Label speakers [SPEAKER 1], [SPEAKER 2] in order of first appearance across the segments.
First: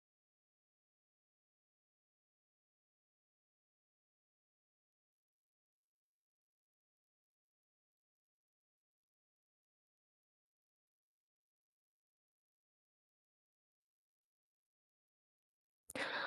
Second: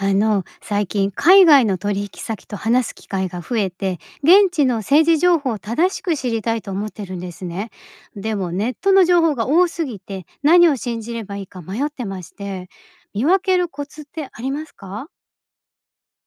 [SPEAKER 1] 最近海外の取引先と話す機会が増えて現地の政治情報を正しく知りたいと思ってるんですね。でもネットの情報が多すぎて何を信じればいいか迷ってまして、見分けるコツってありますか？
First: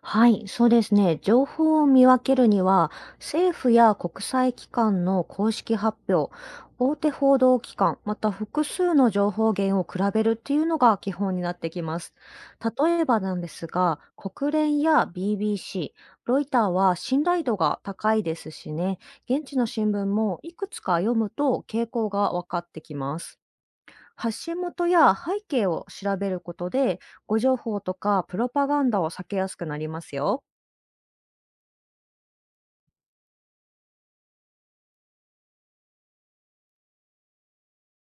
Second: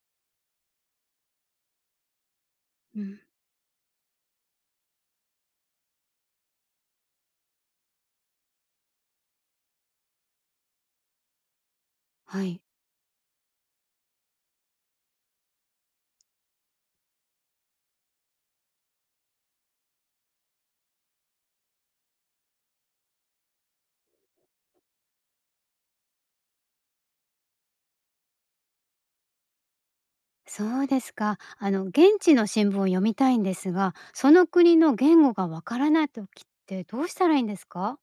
[SPEAKER 2] はい、そうですね。情報を見分けるには、
[SPEAKER 1] うん。
[SPEAKER 2] 政府や国際機関の公式発表、大手報道機関、また複数の情報源を比べるっていうのが基本になってきます。
[SPEAKER 1] はい。
[SPEAKER 2] 例えばなんですが、国連や BBC、ロイターは信頼度が高いですしね、現地の新聞もいくつか読むと傾向が分かってきます。発信元や背景を調べることで、誤情報とかプロパガンダを避けやすくなりますよ。
[SPEAKER 1] そうですか。現地の新聞を読みたいんですが、その国の言語がわからない時ってどうしたらいいんですか？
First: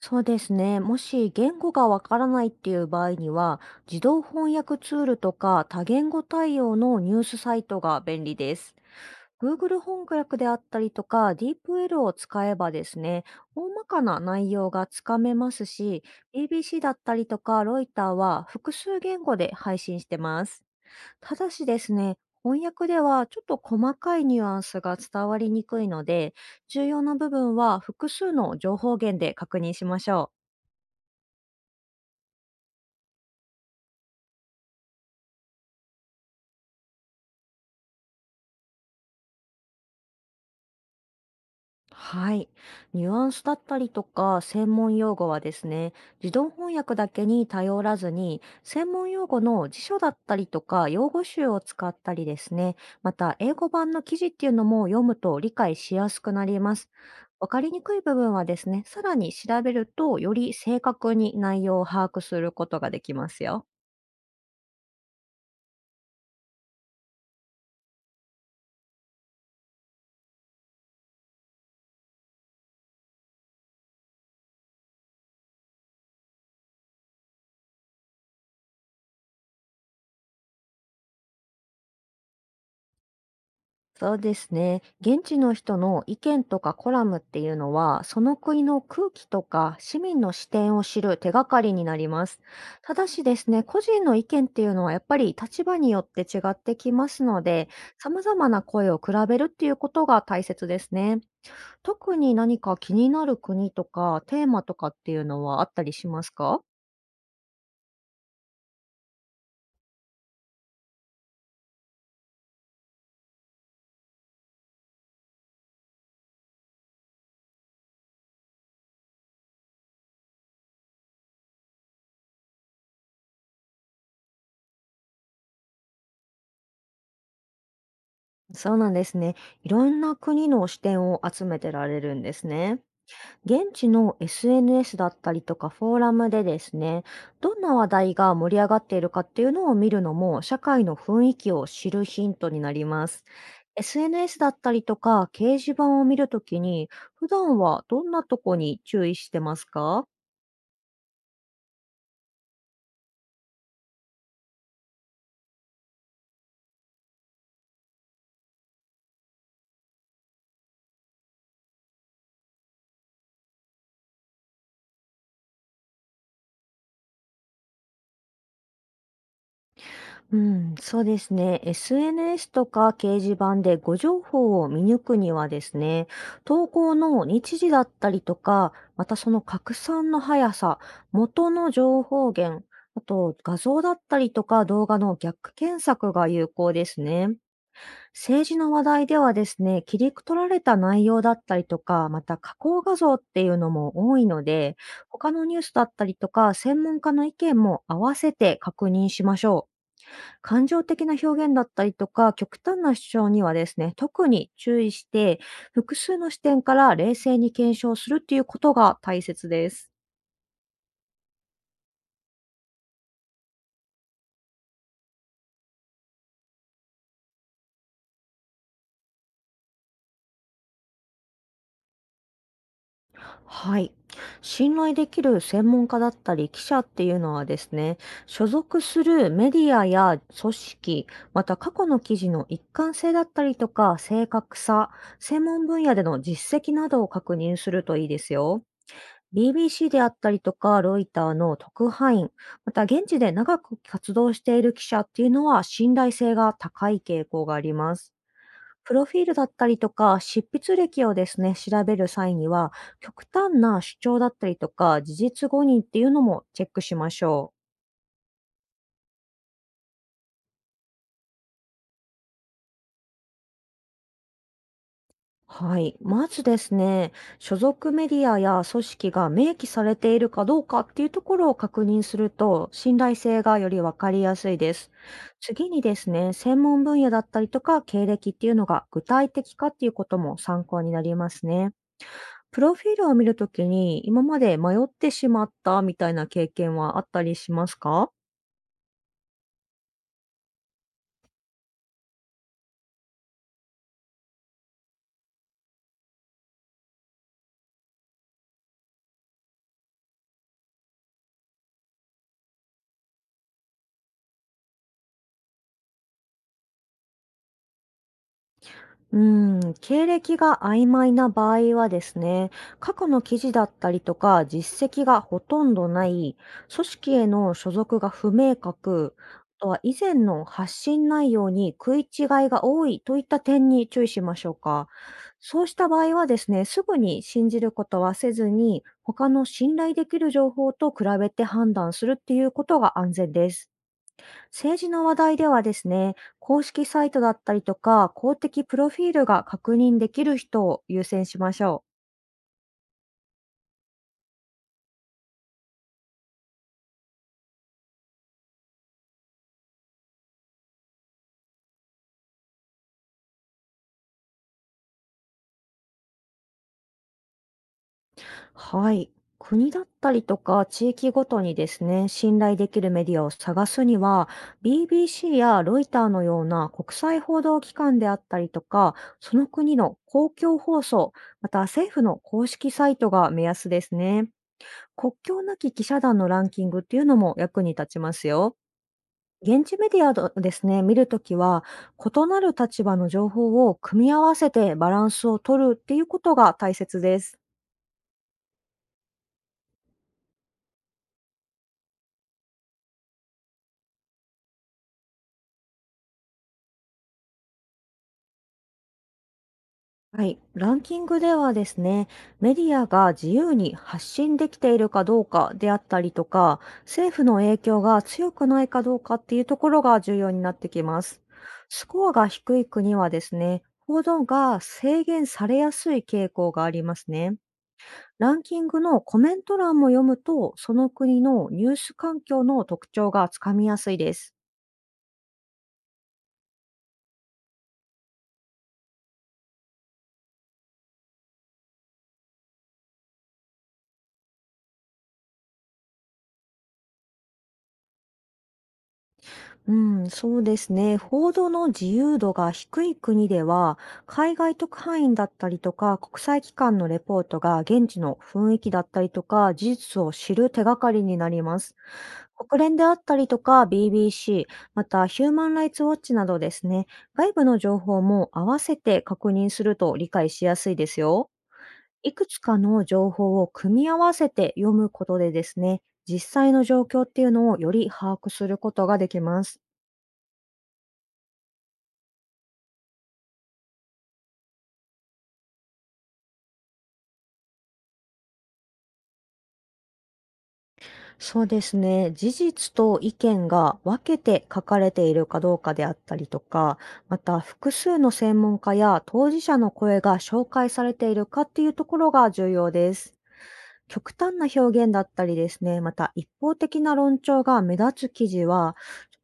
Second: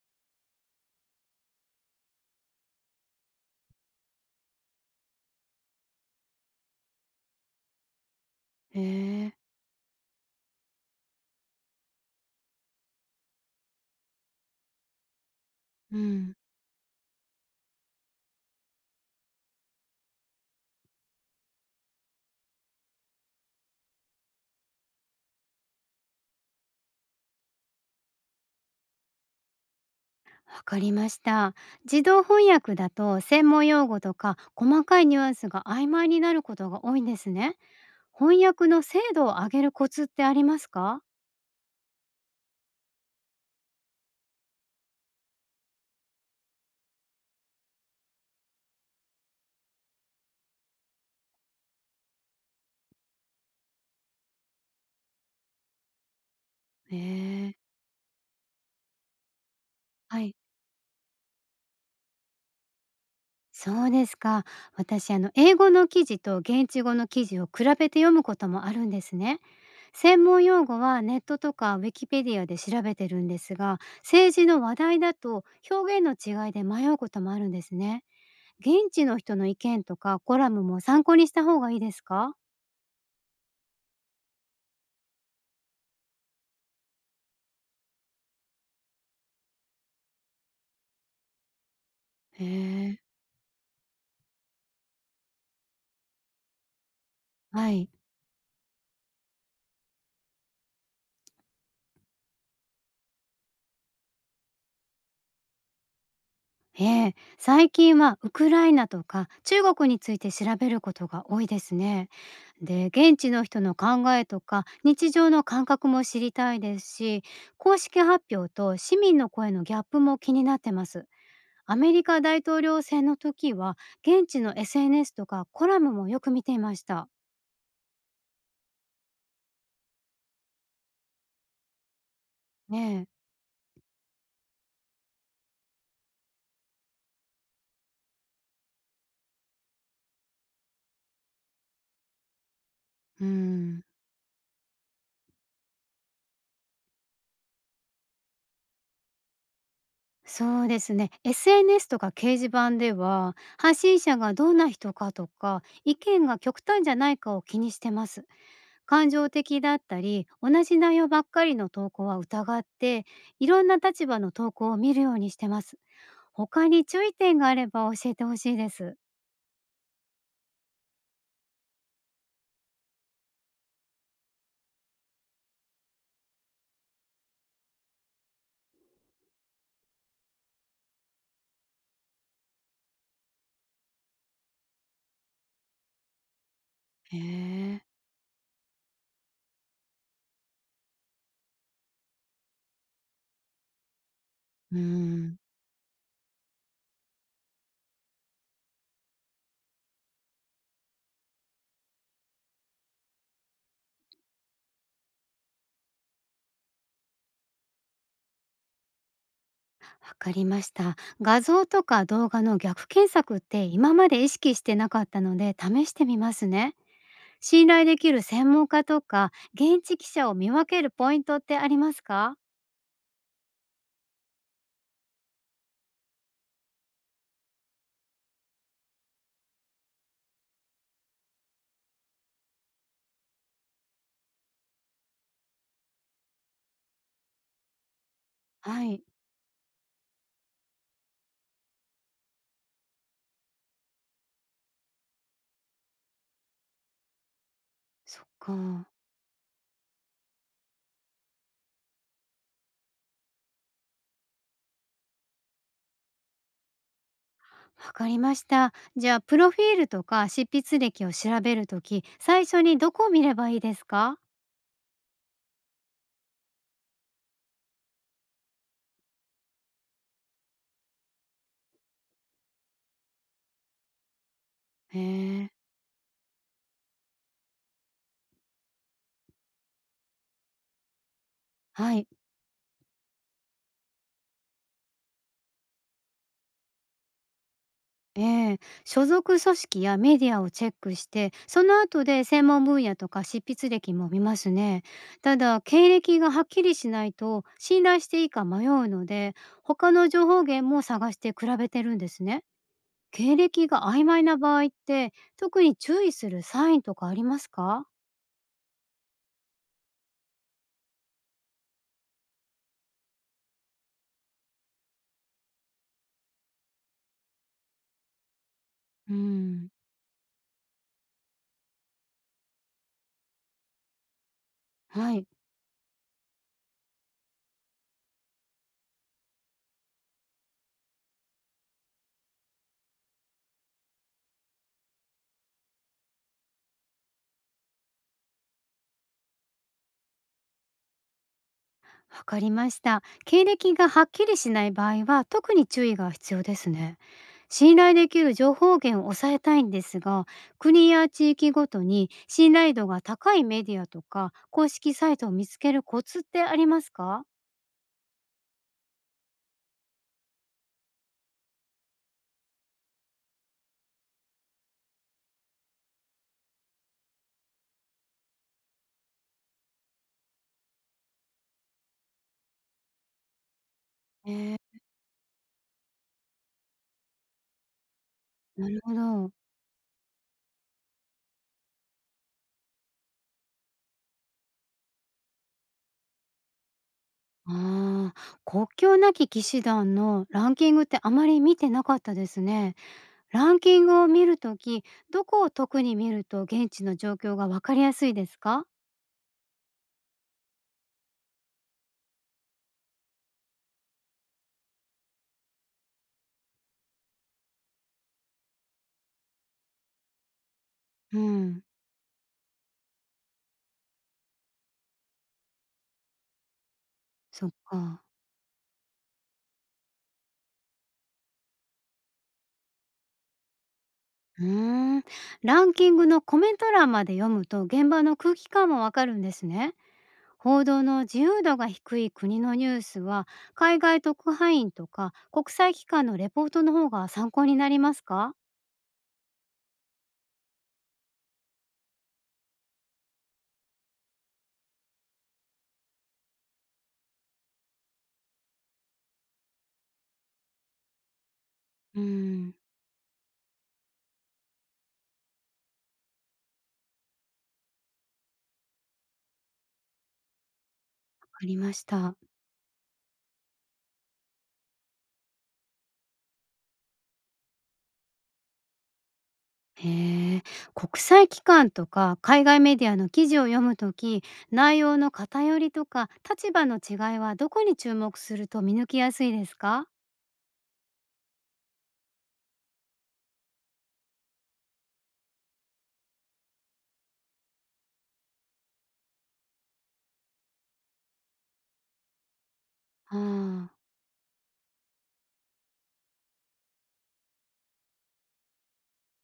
[SPEAKER 2] そうですね。もし言語がわからないっていう場合には、自動翻訳ツールとか多言語対応のニュースサイトが便利です。
[SPEAKER 1] へえ。
[SPEAKER 2] Google 翻訳であったりとか DeepL を使えばですね、大まかな内容がつかめます
[SPEAKER 1] う
[SPEAKER 2] し、
[SPEAKER 1] ん。
[SPEAKER 2] BBC だったりとかロイターは複数言語で配信してます。ただしですね、翻訳ではちょっと細かいニュアンスが伝わりにくいので、重要な部分は複数の情報源で確認しましょう。
[SPEAKER 1] わかりました。自動翻訳だと専門用語とか細かいニュアンスが曖昧になることが多いんですね。翻訳の精度を上げるコツってありますか？
[SPEAKER 2] はい。ニュアンスだったりとか専門用語はですね、自動翻訳だけに頼らずに、専門用語の辞書だったりとか用語集を使ったりですね、また英語版の記事っていうのも読むと理解しやすくなります。
[SPEAKER 1] へ
[SPEAKER 2] わ
[SPEAKER 1] え。
[SPEAKER 2] かりにくい部分はですね、さらに調べると、
[SPEAKER 1] は
[SPEAKER 2] よ
[SPEAKER 1] い。
[SPEAKER 2] り正確に内容を把握することができますよ。
[SPEAKER 1] そうですか。私、英語の記事と現地語の記事を比べて読むこともあるんですね。専門用語はネットとかウィキペディアで調べてるんですが、政治の話題だと表現の違いで迷うこともあるんですね。現地の人の意見とかコラムも参考にした方がいいですか？
[SPEAKER 2] そうですね。現地の人の意見とかコラムっていうのは、その国の空気とか市民の視点を知る手がかりになります。
[SPEAKER 1] へ
[SPEAKER 2] た
[SPEAKER 1] え、
[SPEAKER 2] だしですね、個人の意見っていうのはやっぱり立場によって違ってきますので、
[SPEAKER 1] はい。
[SPEAKER 2] 様々な声を比べるっていうことが大切ですね。特に何か気になる国とかテーマとかっていうのはあったりしますか？
[SPEAKER 1] ええ、最近はウクライナとか中国について調べることが多いですね。で、現地の人の考えとか日常の感覚も知りたいですし、公式発表と市民の声のギャップも気になってます。アメリカ大統領選の時は現地の SNS とかコラムもよく見ていました。
[SPEAKER 2] そうなんですね。いろんな国の視点を集めてられるんですね。
[SPEAKER 1] ねえ、
[SPEAKER 2] 現地の SNS だったりとかフォーラムでですね、どんな話題が盛り上がっているかっていうのを見るのも、社会の雰囲気を知るヒントになりま
[SPEAKER 1] う
[SPEAKER 2] す。
[SPEAKER 1] ん。
[SPEAKER 2] SNS だったりとか掲示板を見るときに、普段はどんなとこに注意してますか？
[SPEAKER 1] そうですね。SNS とか掲示板では、発信者がどんな人かとか、意見が極端じゃないかを気にしてます。感情的だったり、同じ内容ばっかりの投稿は疑って、いろんな立場の投稿を見るようにしてます。他に注意点があれば教えてほしいです。
[SPEAKER 2] うん、そうですね。SNS とか掲示板でご情報を見抜くにはですね、投稿の日時だったりとか、またその拡散の速さ、元の情報源、あと画像だったりとか動画の逆検索が有効です
[SPEAKER 1] へ
[SPEAKER 2] ね。
[SPEAKER 1] え、
[SPEAKER 2] 政治の話題ではですね、切り取られた内容だったりとか、また加工画像っていうのも多いので、
[SPEAKER 1] う
[SPEAKER 2] 他
[SPEAKER 1] ん。
[SPEAKER 2] のニュースだったりとか、専門家の意見も合わせて確認しましょう。感情的な表現だったりとか、極端な主張にはですね、特に注意して、複数の視点から冷静に検証するっていうことが大切です。
[SPEAKER 1] わかりました。画像とか動画の逆検索って今まで意識してなかったので試してみますね。信頼できる専門家とか現地記者を見分けるポイントってありますか？
[SPEAKER 2] はい。信頼できる専門家だったり記者っていうのはですね、所属するメディアや組織、また過去の記事の一貫性だったりとか、正確さ、専門分野での実績などを確認するといいですよ。
[SPEAKER 1] はい、
[SPEAKER 2] BBC であったりとか、ロイターの特派員、また現地で長く活動している記者っていうのは信頼性が高い傾向があります。
[SPEAKER 1] そっか。
[SPEAKER 2] プロフィールだったりとか、執筆歴をですね、調べる際には、極端な主張だったりとか、事実誤認っていうのもチェックしましょう。
[SPEAKER 1] わかりました。じゃあ、プロフィールとか執筆歴を調べるとき、最初にどこを見ればいいですか？
[SPEAKER 2] はい。まずですね、所属メディアや組織が明記されているかどうかっていうところを確認すると、信頼性がよりわかりやすいです。
[SPEAKER 1] へえ、
[SPEAKER 2] 次にですね、専門分野だったりとか経歴っていうのが具体的かっていうことも参考になりますね。
[SPEAKER 1] はい。
[SPEAKER 2] プロフィールを見るときに、今まで迷ってしまったみたいな経験はあったりしますか？
[SPEAKER 1] ええ、所属組織やメディアをチェックして、その後で専門分野とか執筆歴も見ますね。ただ、経歴がはっきりしないと信頼していいか迷うので、他の情報源も探して比べてるんですね。経歴が曖昧な場合って、特に注意するサインとかありますか？
[SPEAKER 2] うん、経歴が曖昧な場合はですね、過去の記事だったりとか実績がほとんどない、組織への所属が不明
[SPEAKER 1] う
[SPEAKER 2] 確、あと
[SPEAKER 1] ん。
[SPEAKER 2] は以前の発信内容に食い違いが多いといった点に注意しましょうか。
[SPEAKER 1] はい、
[SPEAKER 2] そうした場合はですね、すぐに信じることはせずに、他の信頼できる情報と比べて判断するっていうことが安全です。政治の話題ではですね、公式サイトだったりとか、公的プロフィールが確認できる人を優先しましょ
[SPEAKER 1] わかりました。経歴がはっきりしない場合は、特に注意が必要ですね。信頼できる情報源を抑えたいんですが、国や地域ごとに信頼度が高いメディアとか公式サイトを見つけるコツってありますか？
[SPEAKER 2] う。はい。国だったりとか、地域ごとにですね、信頼できるメディアを探すには、BBC やロイターのような国際報道機関であったりとか、その国の公共放送、また政府の公式サイトが目安ですね。
[SPEAKER 1] えー、
[SPEAKER 2] 国境なき記者団のランキングっていうのも役に立ちますよ。
[SPEAKER 1] なるほど。
[SPEAKER 2] 現地メディアどですね、見るときは、異なる立場の情報を組み合わせてバランスを取るっていうことが大切です。
[SPEAKER 1] ああ、国境なき騎士団のランキングってあまり見てなかったですね。ランキングを見るとき、どこを特に見ると現地の状況がわかりやすいですか？
[SPEAKER 2] はい。ランキングではですね、メディアが自由に発信できているかどうかであったりとか、政府の影響が強くないかどうかっていうところが重要になってきま
[SPEAKER 1] う
[SPEAKER 2] す。
[SPEAKER 1] ん。
[SPEAKER 2] スコアが低い国はですね、報道が制限されやすい傾向がありますね。
[SPEAKER 1] そっか。
[SPEAKER 2] ランキングのコメント欄も読むと、その国のニュース環境の特徴がつかみやすいです。
[SPEAKER 1] うーん。ランキングのコメント欄まで読むと現場の空気感もわかるんですね。報道の自由度が低い国のニュースは、海外特派員とか国際機関のレポートの方が参考になりますか？
[SPEAKER 2] うん、そうですね。報道の自由度が低い国では、海外特派員だったりとか、国際機関のレポートが現地の雰囲気だったりとか、事実を知る手がかりになります。
[SPEAKER 1] うん。
[SPEAKER 2] 国連であったりとか、BBC、またヒューマンライツウォッチなどですね、外部の情報も合わせて確認すると理解しやすいです
[SPEAKER 1] わ
[SPEAKER 2] よ。
[SPEAKER 1] かりました。
[SPEAKER 2] いくつかの情報を組み合わせて読むことでですね、実際の状況っていうのをより把握することができます。
[SPEAKER 1] へえ、国際機関とか海外メディアの記事を読むとき、内容の偏りとか立場の違いはどこに注目すると見抜きやすいですか？
[SPEAKER 2] そうですね。事実と意見が分けて書かれているかどうかであったりとか、また複数の専門家や当事者の声が紹介されているかっていうところが重要です。
[SPEAKER 1] ああ、
[SPEAKER 2] 極端な表現だったりですね、また一方的な論調が目立つ記事は、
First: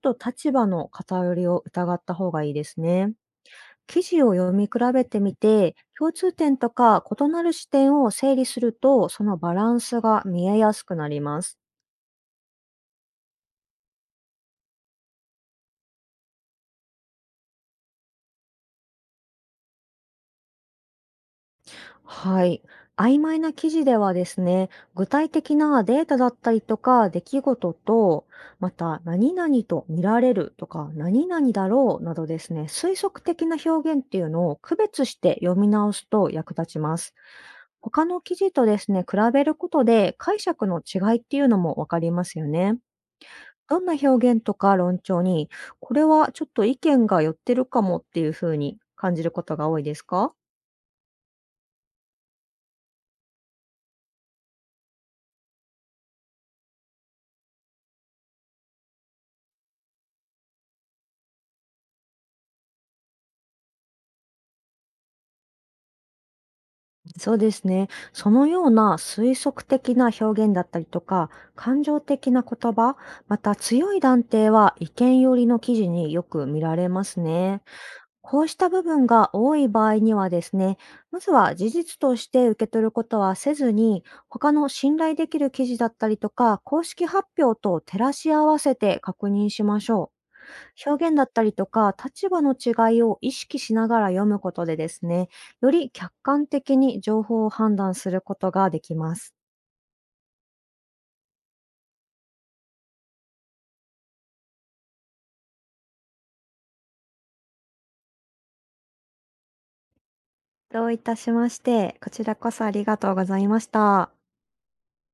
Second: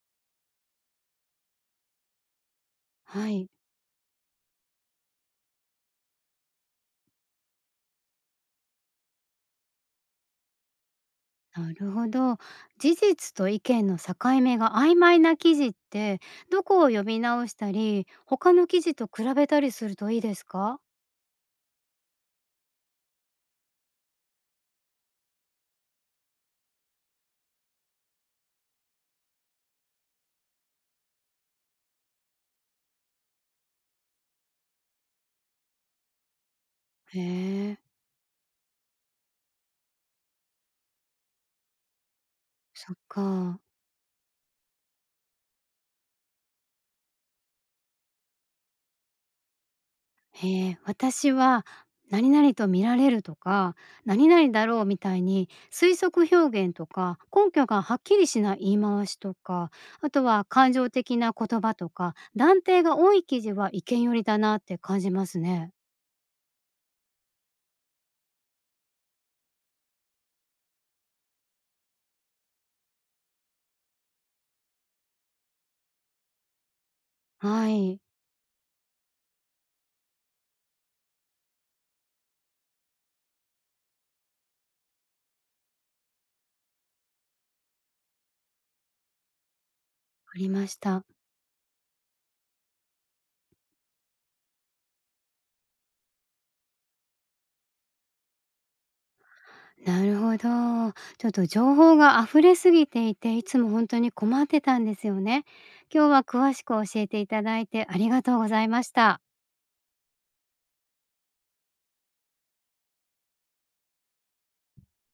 [SPEAKER 2] ちょっと立場の偏りを疑った方がいいですね。
[SPEAKER 1] はい。
[SPEAKER 2] 記事を読み比べてみて、共通点とか異なる視点を整理すると、そのバランスが見えやすくなります。
[SPEAKER 1] なるほど。事実と意見の境目が曖昧な記事って、どこを読み直したり、他の記事と比べたりするといいですか？
[SPEAKER 2] はい。曖昧な記事ではですね、具体的なデータだったりとか出来事と、また何々と見られるとか何々だろうなどですね、推測的な表現っていうのを区別して読み直すと役立ちます。
[SPEAKER 1] へえ、
[SPEAKER 2] 他の記事とですね、比べることで解釈の違いっていうのもわかりますよね。
[SPEAKER 1] そっか。
[SPEAKER 2] どんな表現とか論調に、これはちょっと意見が寄ってるかもっていうふうに感じることが多いですか？
[SPEAKER 1] 私は、何々と見られるとか、何々だろうみたいに推測表現とか、根拠がはっきりしない言い回しとか、あとは感情的な言葉とか、断定が多い記事は意見寄りだなって感じますね。
[SPEAKER 2] そうですね。そのような推測的な表現だったりとか、感情的な言葉、また強い断定は意見寄りの記事によく見られますね。
[SPEAKER 1] はい、
[SPEAKER 2] こうした部分が多い場合にはですね、まずは事実として受け取ることはせずに、他の信頼できる記事だったりとか、公式発表と照らし合わせて確認しましょう。
[SPEAKER 1] わかりました。
[SPEAKER 2] 表現だったりとか、立場の違いを意識しながら読むことでですね、より客観的に情報を判断することができます。
[SPEAKER 1] なるほど。ちょっと情報が溢れすぎていて、いつも本当に困ってたんですよね。今日は詳しく教えていただいてありがとうございました。
[SPEAKER 2] どういたしまして、こちらこそありがとうございました。